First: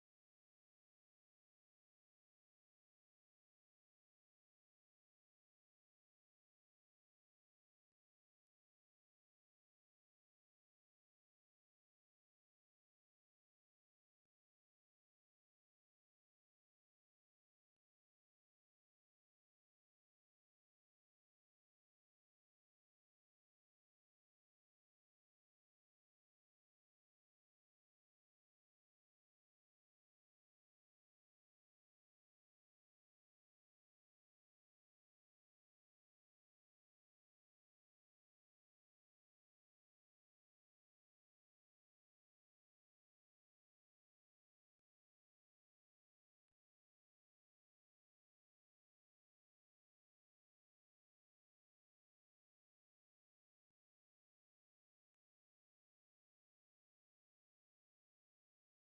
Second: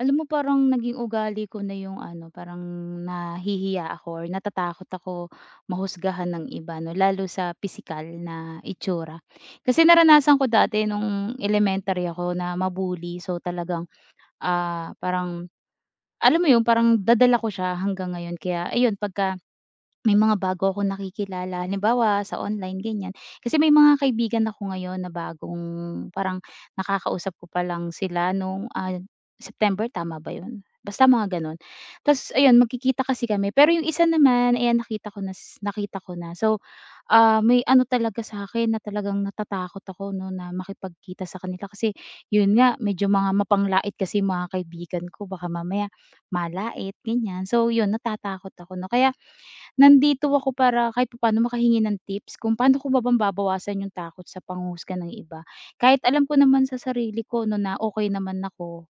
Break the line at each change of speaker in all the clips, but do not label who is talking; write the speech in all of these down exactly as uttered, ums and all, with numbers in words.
Alam mo parang naging ugali ko na yung ano, parang nahihiya ako or natatakot ako mahusgahan ng iba 'no, lalo sa pisikal na itsura. Kasi naranasan ko dati nung elementary ako na mabuli so talagang, ah, parang alam mo yun, parang dadala ko siya hanggang ngayon kaya ayun pagka may mga bago akong nakikilala, halimbawa sa online ganyan. Kasi may mga kaibigan ako ngayon na bagong parang nakakausap ko pa lang sila nung, ah, September tama ba 'yun? Basta mga gano'n. Tapos ayun magkikita kasi kami pero yung isa naman, ayan nakita ko nas nakita ko na. So, ah, may ano talaga sa akin na talagang natatakot ako 'no na makipagkita sa kanila kasi yun nga medyo mga mapanglait kasi yung mga kaibigan ko baka mamaya malait ganyan. So yun natatakot ako 'no, kaya nandito ako para kahit paano makahingi ng tips kung paano ko ba mababawasan yung takot sa panghuhusga ng iba. Kahit alam ko naman sa sarili ko 'no na okay naman ako.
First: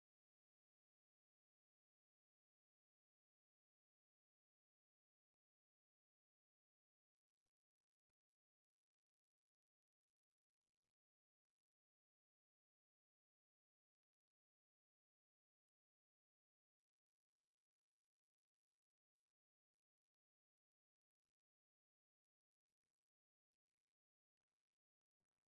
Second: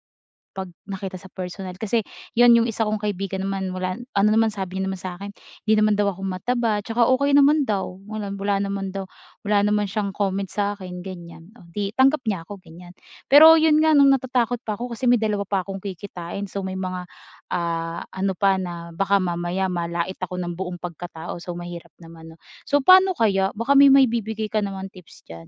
'Pag nakita sa personal. Kasi 'yun yung isa kong kaibigan naman wala ano naman sabi niya naman sa akin hindi naman daw ako mataba, tsaka okey naman daw, wala wala naman daw wala naman siyang comment sa akin ganiyan. Oh, 'di tanggap niya ako ganiyan. Pero 'yun nga nung natatakot pa ako kasi may dalawa pa akong kikitain so may mga, ah, ano pa na baka mamaya malait ako ng buong pagkatao so mahirap naman 'no. So paano kaya? Baka may may bibigay ka naman tips diyan?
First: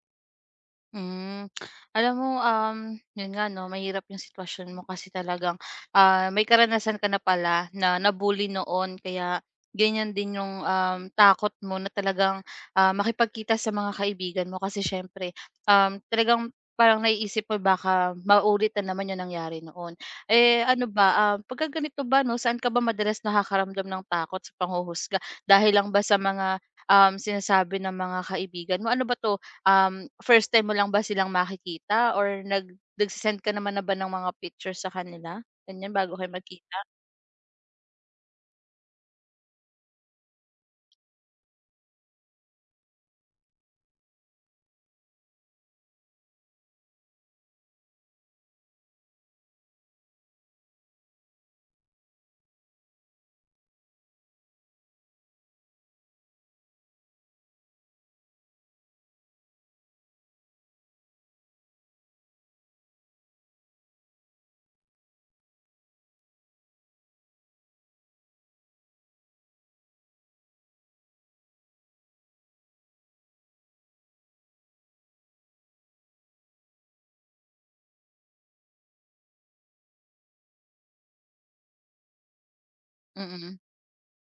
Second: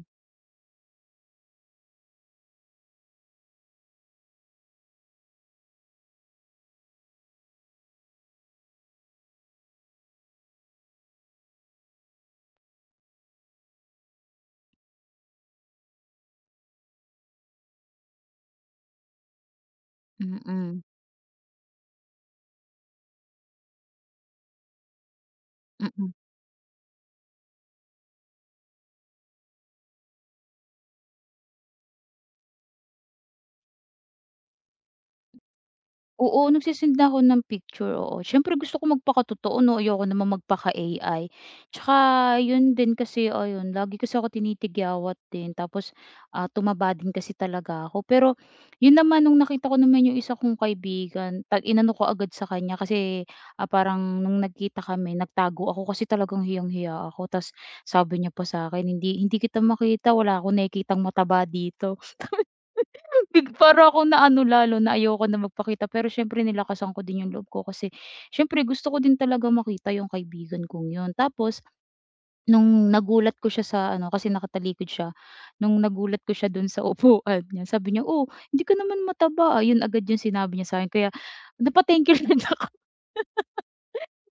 Hmm. Alam mo, um, yun nga 'no, mahirap yung sitwasyon mo kasi talagang, ah, may karanasan ka na pala na na-bully noon kaya ganyan din yung, um, takot mo na talagang, ah, makipagkita sa mga kaibigan mo kasi siyempre, um, talagang parang naiisip mo baka maulit na naman yung nangyari noon.
Mm,
Eh,
mm.
ano ba, ah, pagka ganito ba 'no, saan ka ba madalas nakakaramdam ng takot sa panghuhusga? Dahil lang ba
Mm.
sa mga, um, sinasabi ng mga kaibigan mo? Ano ba 'to, Um, first time mo lang ba silang makikita or nag nagse ka naman na ba ng mga pictures sa kanila, ganyan bago kayo
Oo, nagse
magkita?
na ako ng picture, oo. Siyempre gusto ko magpakatotoo 'no, ayoko naman magpaka-A I. Tsaka yun din kasi ayun, lagi kasi ako tinitigyawat din tapos, ah, tumaba din kasi talaga ako. Pero yun naman nung nakita ko naman yung isa kong kaibigan, ta inano ko agad sa kanya kasi, ah, parang nung nagkita kami nagtago ako kasi talagang hiyang-hiya ako. Ta's sabi niya pa sa akin, "Hindi hindi kita makita, wala akong nakikitang mataba dito." Big para akong naano lalo na ayoko na magpakita pero siyempre nilakasan ko din yung loob ko kasi siyempre gusto ko din talaga makita yung kaibigan kong yun. Tapos nung nagulat ko siya sa ano kasi nakatalikod siya, nung nagulat ko siya dun sa upuan niya sabi niya, "Oh, hindi ka naman mataba, ah." Yun agad yung sinabi niya sa akin kaya napa-thank you rin ako.
Mm.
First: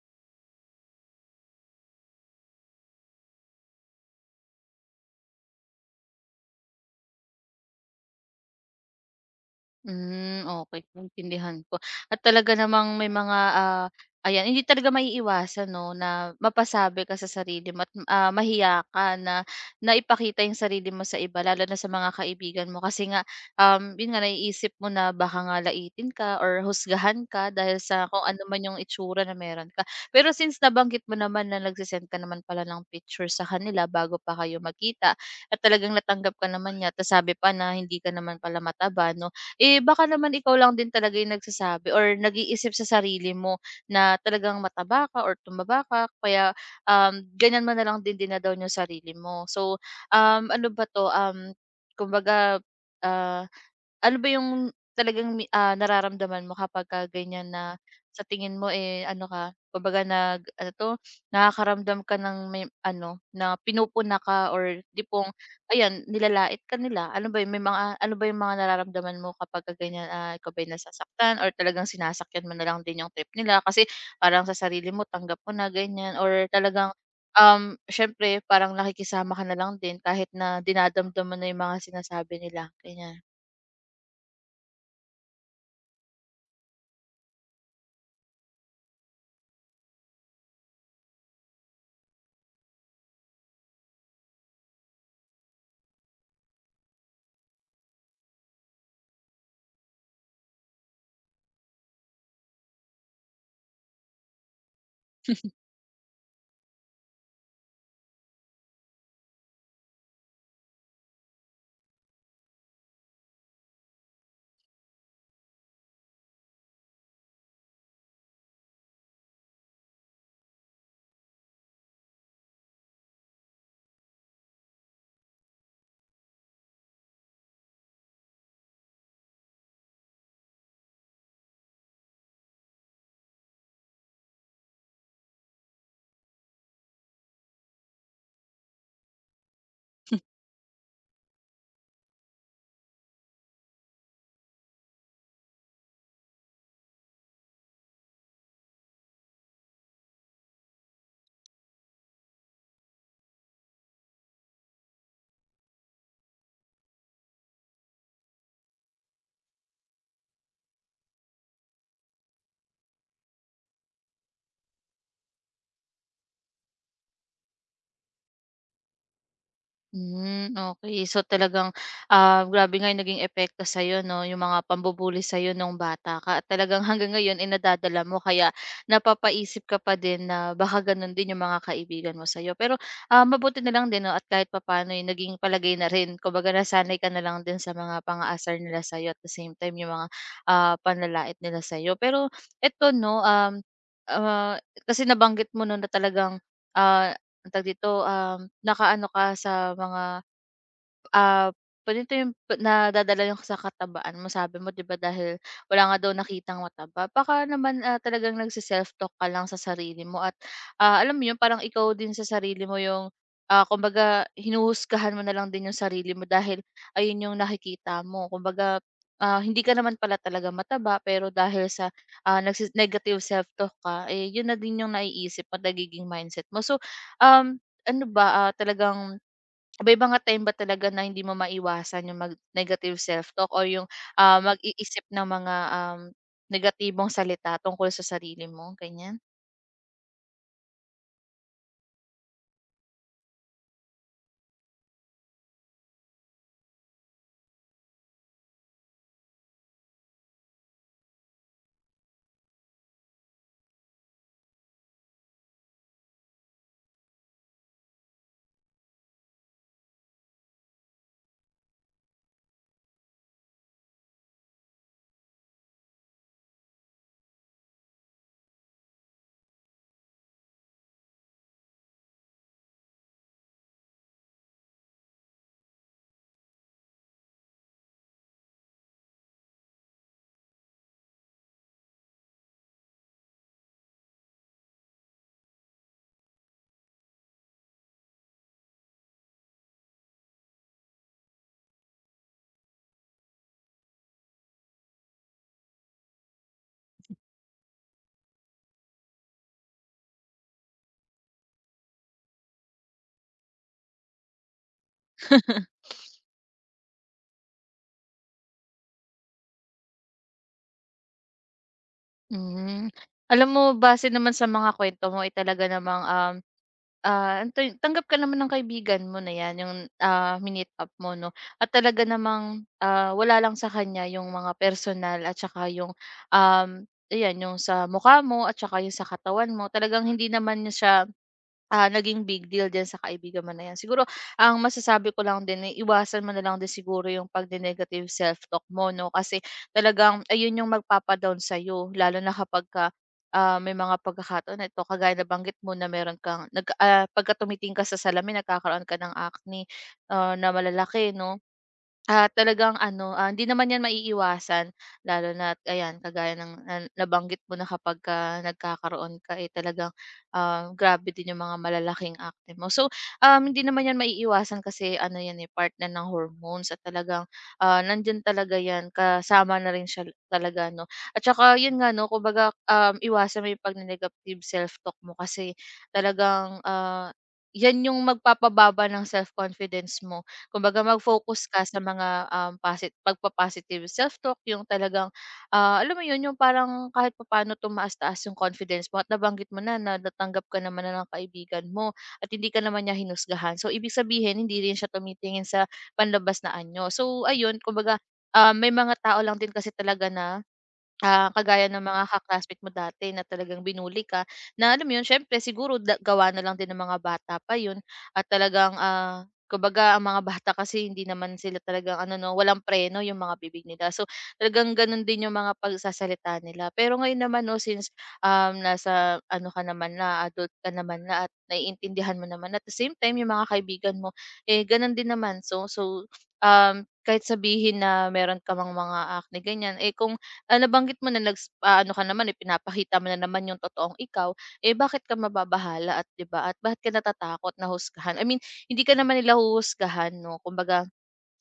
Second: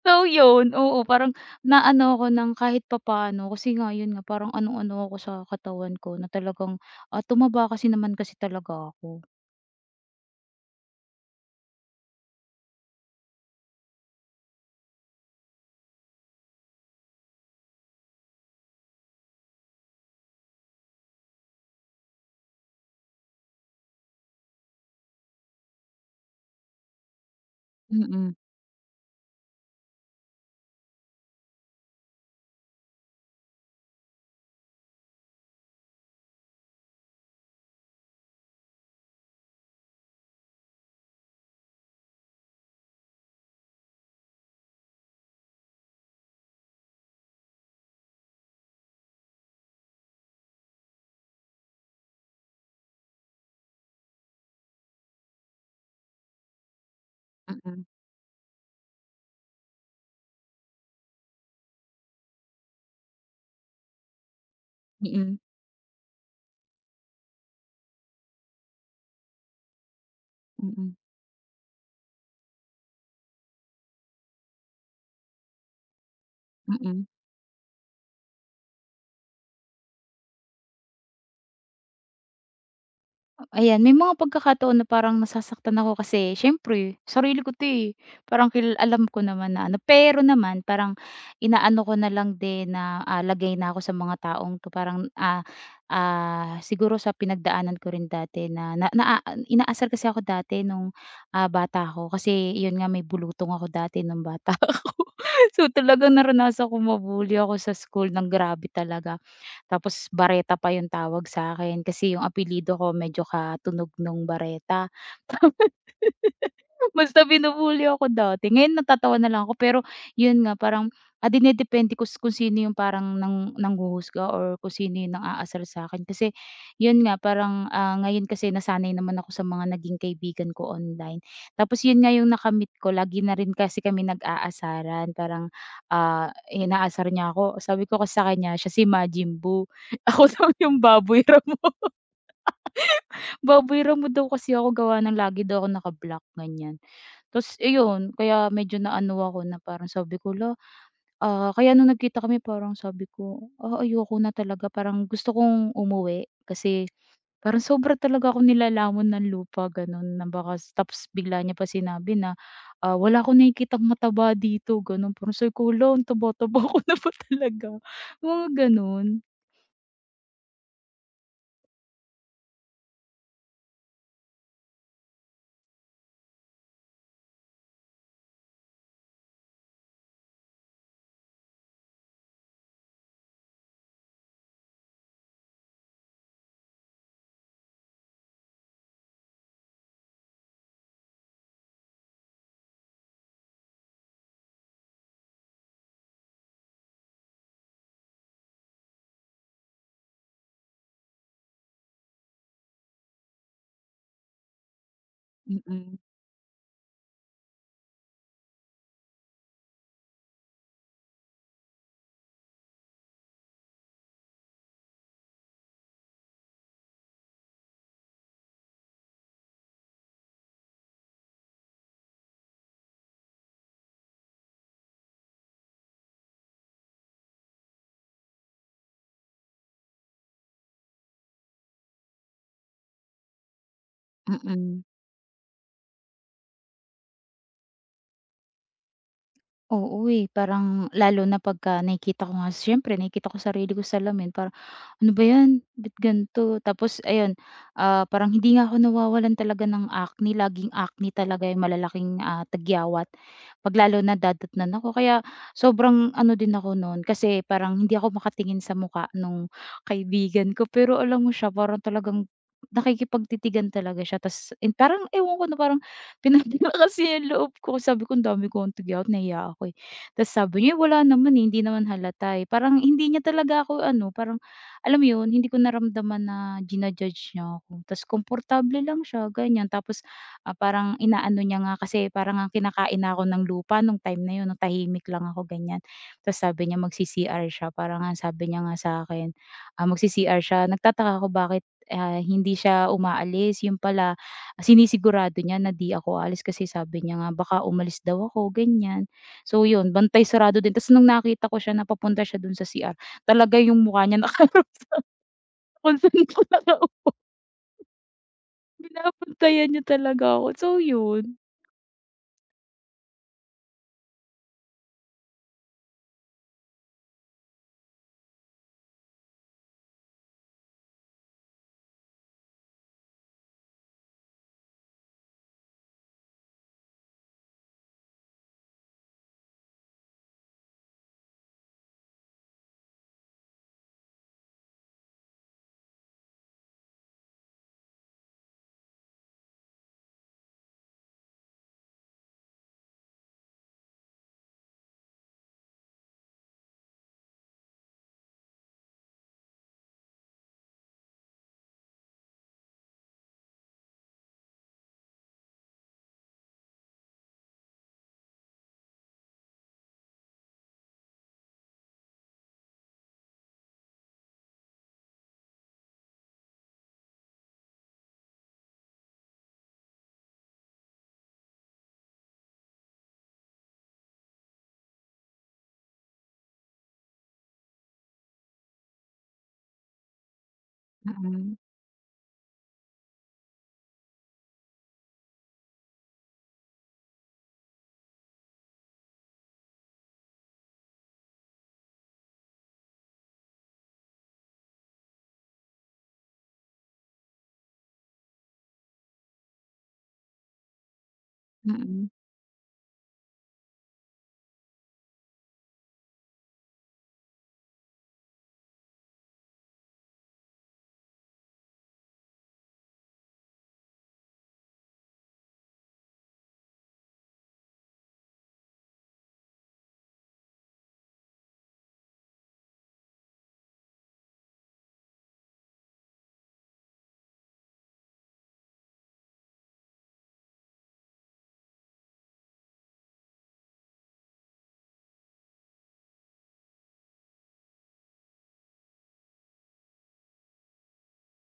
So yun, oo, parang naano ako ng kahit papaano kasi nga yun nga parang anong-ano ako sa katawan ko na talagang, ah, tumaba kasi naman kasi talaga ako.
Hmm, okey, naintindihan ko, at talaga namang may mga, ah, ayan, hindi talaga maiiwasan 'no na mapasabi ka sa sarili mo at, ah, mahiya ka na na ipakita yung sarili mo sa iba lalo na sa mga kaibigan mo kasi nga, um, yun nga naiisip mo na baka nga laitin ka or husgahan ka dahil sa kung
Mm,
ano man yung itsura na meron ka. Pero since nabanggit mo naman na nagse ka naman pala ng picture sa kanila bago pa kayo magkita at talagang natanggap ka naman niya at sabi pa na hindi ka naman pala mataba 'no. Eh, baka naman ikaw lang din talaga yung nagsasabi or nag-iisip sa sarili mo na talagang mataba ka or tumaba ka, kaya, um, ganyan mo na lang din dina-down yung sarili mo. So, um, ano ba 'to, um, kumbaga, ah, ano ba yung talagang mi ah, nararamdaman mo kapagka ganyan na
mm.
sa tingin mo, eh, ano ka, kumbaga nag ano 'to, nakakaramdam ka ng may ano, na pinupuna ka or tipong
Mm,
ayan, nilalait ka nila. Ano ba 'yun, may mga ano ba 'yung mga nararamdaman mo kapagka ganiyan, ah, ikaw ba'y
mm,
nasasaktan or talagang sinasakyan mo na lang din 'yung trip nila, kasi parang sa sarili mo tanggap mo na ganiyan or talagang,
mm.
um, siyempre parang nakikisama ka na lang din kahit na dinadamdam mo na 'yung mga sinasabi nila, ganiyan?
Ayan, may mga pagkakataon na parang nasasaktan ako kasi siyempre sarili ko 'to, eh. Parang kil alam ko naman na ano pero naman parang inaano ko na lang din na, ah, lagay na ako sa mga taong 'to parang, ah, ah, siguro sa pinagdaanan ko rin dati na na naa inaasar kasi ako dati nung, ah, bata ako kasi yun nga may bulutong ako dati nung bata ako. So, talagang naranasan kong mabully ako sa school ng grabe talaga. Tapos Bareta pa yung tawag sa akin kasi yung apelyido ko medyo katunog nung Bareta. Basta binubully ako dati, ngayon natatawa na lang ako pero yun nga parang, ah, dinedepende ko kung sino yung parang nang nanghuhusga or kung sino yung nang-aasar sa'kin kasi yun nga parang, ah, ngayon kasi nasanay naman ako sa mga naging kaibigan ko online. Tapos yun nga yung nakamit ko lagi na rin kasi kami nag-aasaran parang, ah, inaasar niya ako sabi ko kasi sa kanya siya si Majin Buu, ako daw yung baboy Ramo. Baboy Ramo daw kasi ako gawa ng lagi daw ako naka-block, ganyan. Tas iyon, kaya medyo naano ako na parang sabi ko, "Hala," ah, kaya nung nagkita kami parang sabi ko, "Ah, ayoko na talaga." Parang gusto kong umuwi kasi parang sobra talaga ako nilalamon ng lupa gano'n na baka tapos bigla niya pa sinabi na, ah, "Wala akong nakikitang mataba dito." Gano'n. Parang sabi ko, "Hala, ang taba-taba ko na ba talaga?" Mga gano'n.
Hmm, okay. So talagang, ah, grabe nga yung naging epekto sa sa'yo 'no, yung mga pambubuli sa sa'yo nung bata ka at talagang hanggang ngayon ay nadadala mo, kaya napapaisip ka pa din na baka gano'n din yung mga kaibigan mo sa sa'yo. Pero, ah, mabuti na lang din 'no at kahit papaano, eh, naging palagay na rin. Kumbaga, nasanay ka na lang din sa mga pang-aasar nila sa'yo at the same time yung mga, ah, panlalait nila sa sa'yo. Pero eto 'no, um, ah, kasi nabanggit mo 'no na talagang, ah ang tawag dito, um, nakaano ka sa mga ah, ganito yung pa- nadadala yung sa katabaan mo sabi mo 'di ba dahil wala
Mm,
nga daw nakitang mataba. Baka naman, ah, talagang nagsiself talk ka lang sa sarili mo at, ah, alam mo yun, parang ikaw din sa sarili mo yung, ah, kumbaga hinuhusgahan mo na lang din yung sarili mo dahil ayun yung nakikita mo. Kumbaga, ah, hindi ka naman pala talaga mataba pero dahil sa, ah, nagse negative self-talk ka, eh, yun na din yung naiisip at nagiging mindset mo. So, um, ano ba, ah, talagang may mga time ba talaga na hindi mo maiwasan yung mag negative self-talk o yung, ah,
mm.
mag-iisip ng mga, um, negatibong salita tungkol sa sarili mo, ganyan?
Oo, eh, parang lalo na pagka nakikita ko nga siyempre nakikita ko sarili ko sa salamin parang, "Ano ba 'yan, ba't ganito?" Tapos ayun, ah, parang hindi nga ako nawawalan talaga ng acne, laging acne talaga yung malalaking, ah, tagyawat 'pag lalo na dadatnan ako. Kaya sobrang ano din ako no'n kasi parang hindi ako makatingin sa mukha nung kaibigan ko pero alam mo siya parang talagang nakikipagtitigan talaga siya ta's eh, parang ewan ko na parang pinagtaka kasi yung loob ko, sabi ko ang dami ko ngang out at nahiya ako, eh. Tapos sabi niya, "Eh, wala naman, eh, hindi naman halata, eh." Parang hindi niya talaga ako ano, parang alam mo yun, hindi ko naramdaman na ginajudge niya ako. Tapos komportable lang siya, ganyan. Tapos, ah, parang inaano niya nga kasi parang ang kinakain na ako ng lupa nung time na yun, nung tahimik lang ako, ganyan. Tapos sabi niya magci-C R siya, parang ang sabi niya nga sa'kin, ah, magci-C R siya. Nagtataka ako bakit, ah, hindi siya umaalis, yung pala sinisigurado niya na 'di ako aalis kasi sabi niya nga baka umalis daw ako ganyan. So yun, bantay sarado din ta's nung nakita ko siya na papunta siya dun sa C R, talaga yung mukha niya nakaharap sa kung saan ko nakaupo, binabantayan niya talaga ako. So yun.
Hmm. Alam mo, base naman sa mga kuwento mo ay talaga namang, um, ah, ano 'to yun, tanggap ka naman ng kaibigan mo na 'yan, yung, ah, mi up mo 'no, at talaga namang, ah, wala lang sa kanya yung mga personal at saka yung, um, ayan, yung sa mukha mo at saka yung sa katawan mo. Talagang hindi naman niya siya ah, naging big deal din sa kaibigan mo na 'yan. Siguro ang masasabi ko lang din, eh, iwasan mo na lang din siguro yung pag negative self-talk mo 'no, kasi talagang ayun yung magpapa-down sa'yo lalo na kapag ka ah, may mga pagkakataon na ito kagaya na banggit mo na meron kang nag ah, pagka tumitingin ka sa salamin nagkakaroon ka ng acne, ah, na malalaki 'no. Ah, talagang ano, ah, hindi naman 'yan maiiwasan lalo na ayan kagaya ng na nabanggit mo na kapagka nagkakaroon ka, eh, talagang, ah, grabe din yung mga malalaking akne mo. So, um, hindi naman 'yan maiiwasan kasi ano 'yan, eh, part na ng hormones at talagang, ah, nandiyan talaga 'yan kasama na rin siya talaga 'no. At saka 'yun nga 'no, kumbaga, um, iwasan mo yung pagne-negative self-talk mo, kasi talagang, ah, 'yan yung magpapababa ng self-confidence mo. Kumbaga mag-focus
Mm,
ka sa mga, um, posi pagpo-positive self-talk, yung talagang, ah, alam mo yun, yung parang kahit papaano tumaas-taas yung confidence mo at nabanggit mo na na natanggap ka naman na ng kaibigan mo at hindi ka naman niya hinusgahan. So, ibig sabihin hindi rin siya tumitingin sa panlabas na anyo. So, ayun, kumbaga, ah, may mga tao lang din kasi talaga na ah, kagaya ng mga
mm,
ka mo dati na talagang binully ka, na alam mo yun, siyempre siguro da gawa na lang din ng mga bata pa yun at talagang, ah, kumbaga ang mga bata kasi hindi naman sila talagang ano 'no, walang preno yung mga bibig nila. So, talagang ganun din yung mga pagsasalita nila. Pero ngayon naman 'no since, um, nasa ano ka naman na, adult ka naman na at naiintindihan mo naman at the same time yung mga kaibigan mo, eh, ganun din naman. So so, um, kahit sabihin na meron ka ngang mga acne ganyan, eh, kung ah, nabanggit mo na nags ah, ano ka naman, eh, pinapakita mo na naman yung totoong ikaw, eh, bakit ka mababahala at 'di ba, at bakit ka natatakot na husgahan? I mean, hindi ka naman nila huhusgahan 'no, kumbaga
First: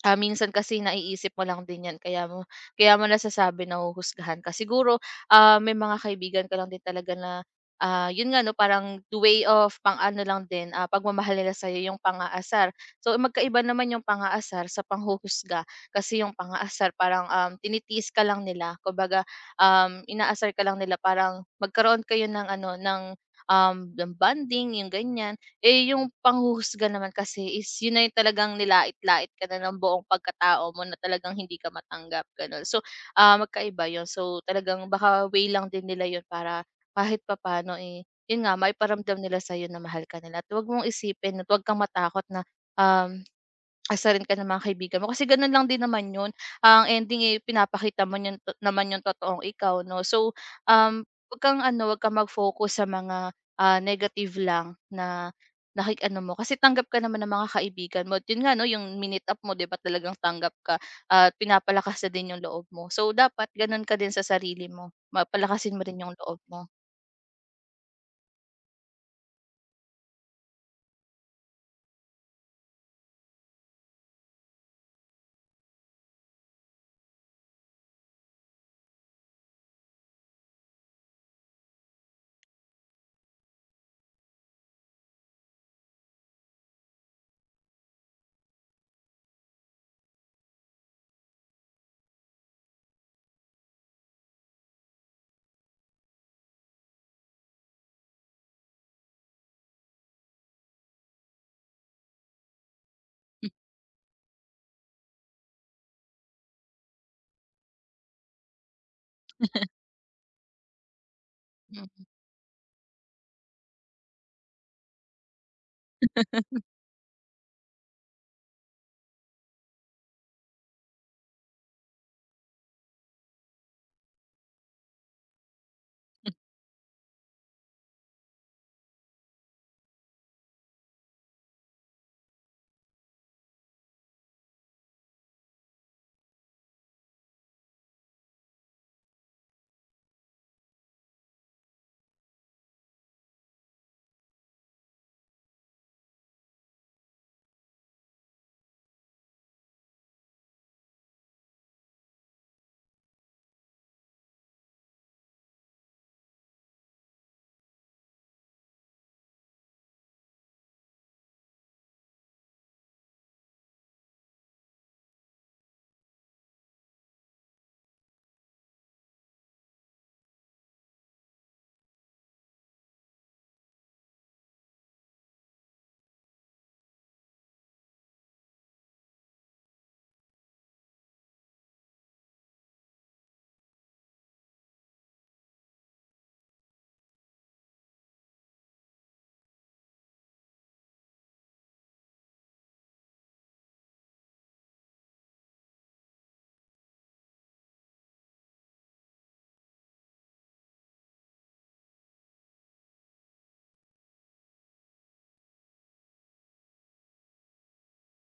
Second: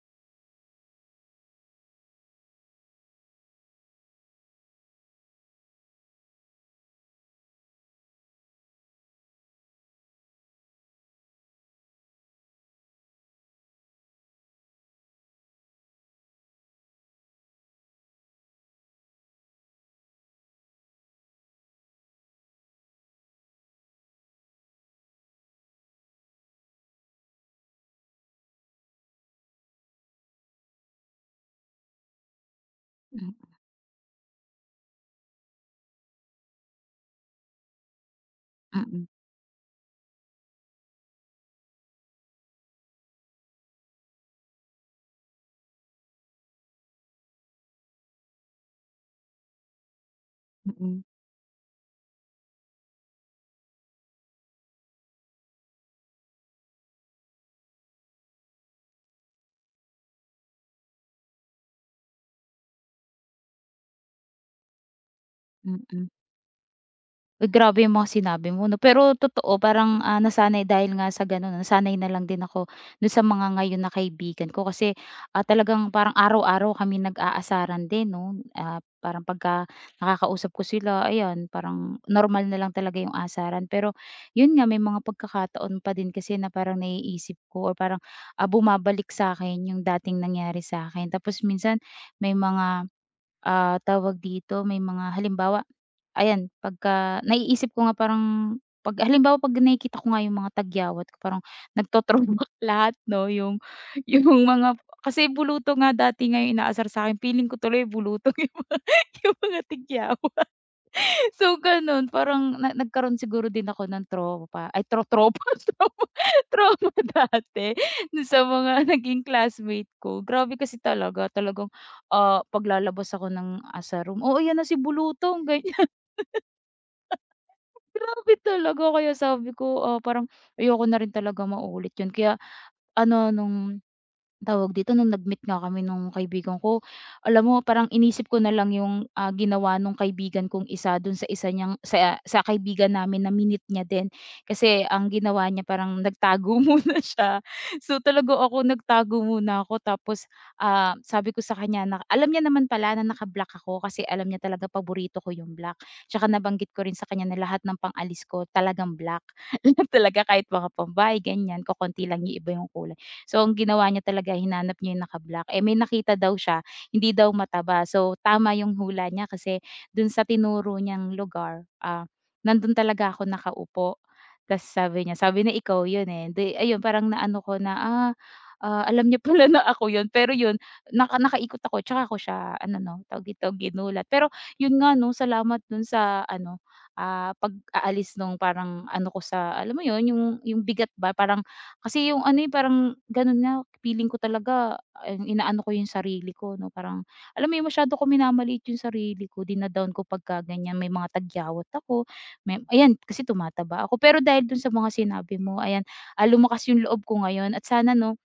Ah, minsan kasi naiisip mo lang din 'yan kaya mo kaya mo nasasabi nahuhusgahan ka. Siguro, ah, may mga kaibigan ka lang din talaga na, ah, 'yun nga 'no, parang the way of pang-ano lang din, ah, pagmamahal nila sa'yo yung pangaasar. So, magkaiba naman yung pangaasar aasar sa panghuhusga. Kasi yung pangaasar parang, um, tinitiis ka lang nila. Kumbaga, um, inaasar ka lang nila parang magkaroon kayo ng ano, ng, um, ng bonding, yung ganyan. Eh, yung panghuhusga naman kasi is yun na yung talagang nilait-lait ka na ng buong pagkatao mo na talagang hindi ka matanggap, gano'n. So, ah,
mm,
magkaiba yun. So, talagang baka way lang din nila yun para kahit papaano, eh, yun nga, maiparamdam nila sa'yo na mahal ka nila at huwag mong isipin at huwag kang matakot na, um, asarin ka ng mga kaibigan mo. Kasi ganun lang din naman yun. Ang ending, eh, pinapakita mo yun, to- naman yung totoong ikaw, 'no? So, um,
mm,
huwag kang ano, wag kang mag-focus sa mga, ah, negative lang na naki-ano mo, kasi tanggap ka naman ng mga kaibigan mo at yun nga 'no, yung minute up mo, 'di ba talagang tanggap ka at pinapalakas na din yung loob mo. So, dapat gano'n ka din sa sarili mo, mapalakasin
mm,
palakasin mo rin
mm.
yung loob mo.
Uy, grabe yung mga sinabi mo 'no, pero totoo parang, ah, nasanay dahil nga sa gano'n nasanay na lang din ako do'n sa mga ngayon na kaibigan ko kasi, ah, talagang parang araw-araw kami nag-aasaran din 'no. Ah, parang pagka nakakausap ko sila ayan parang normal na lang talaga yung asaran. Pero 'yun nga may mga pagkakataon pa din kasi na parang naiisip ko or parang, ah, bumabalik sa akin yung dating nangyari sa akin. Tapos minsan may mga, ah, tawag dito, may mga halimbawa. Ayan, pagka naiisip ko nga parang 'pag halimbawa 'pag nakikita ko nga yung mga tagyawat ko parang nagto-throwback lahat 'no, yung yung mga kasi buluto nga dati ngayon yung sa akin feeling ko tuloy buluto yung mga yung mga tigyawa. So gano'n, parang na nagkaroon siguro din ako ng tropa ay tro tropa trauma trauma dati do'n sa mga naging classmate ko. Grabe kasi talaga, talagang, ah, 'pag ako ng, ah, room, "Oh, ayan na si bulutong." Grabe talaga kaya sabi ko, ah, parang ayoko na rin talaga maulit yun kaya ano nung tawag dito, nung nag-meet nga kami nung kaibigan ko, alam mo parang inisip ko na lang yung, ah, ginawa nung kaibigan kong isa dun sa isa niyang sa sa kaibigan namin na minute niya din. Kasi ang ginawa niya parang nagtago muna siya. So, talaga ako nagtago muna ako tapos, ah, sabi ko sa kanya na alam niya naman pala na naka-black ako kasi alam niya talaga paborito ko yung black. Tsaka nabanggit ko rin sa kanya na lahat ng pangalis ko talagang black. Lahat talaga kahit mga pambay ganyan, kokonti lang yung iba yung kulay. So, ang ginawa niya talaga hinanap niya yung naka-black, eh, may nakita daw siya, hindi daw mataba. So, tama yung hula niya kasi dun sa tinuro niyang lugar, ah, nandun talaga ako nakaupo. Ta's sabi niya, sabi na "Ikaw yun, eh." Di ayun parang naano ko na, ah, ah, alam niya pala na ako yun. Pero yun, naka nakaikot ako tsaka ako siya ano 'no, tawag dito, ginulat. Pero yun nga 'no, salamat dun sa ano, ah, pag-aalis nung parang ano ko sa alam mo yun, yung yung bigat ba, parang kasi yung ano, eh, parang gano'n nga feeling ko talaga ang inaano ko yung sarili ko 'no, parang alam mo yung masyado ko minamaliit yung sarili ko, dinadown ko pagka ganyan. May mga tagyawat ako, may ayan kasi tumataba ako. Pero dahil dun sa mga sinabi mo, ayan, ah, lumakas yung loob ko ngayon at sana 'no,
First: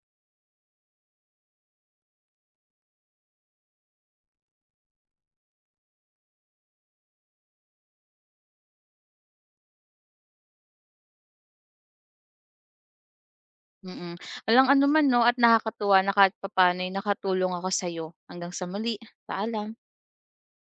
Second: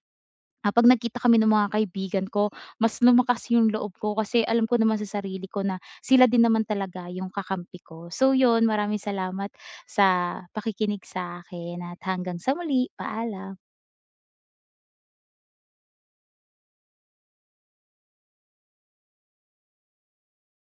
ah, 'pag nagkita kami ng mga kaibigan ko, mas lumakas yung loob ko kasi alam ko naman sa sarili ko na sila din naman talaga yung kakampi ko. So yun, maraming salamat sa pakikinig sa akin at hanggang sa muli, paalam.
Mm, mm. Walang anuman 'no at nakakatuwa na kahit papaano'y nakatulong ako sa'yo. Hanggang sa muli, paalam.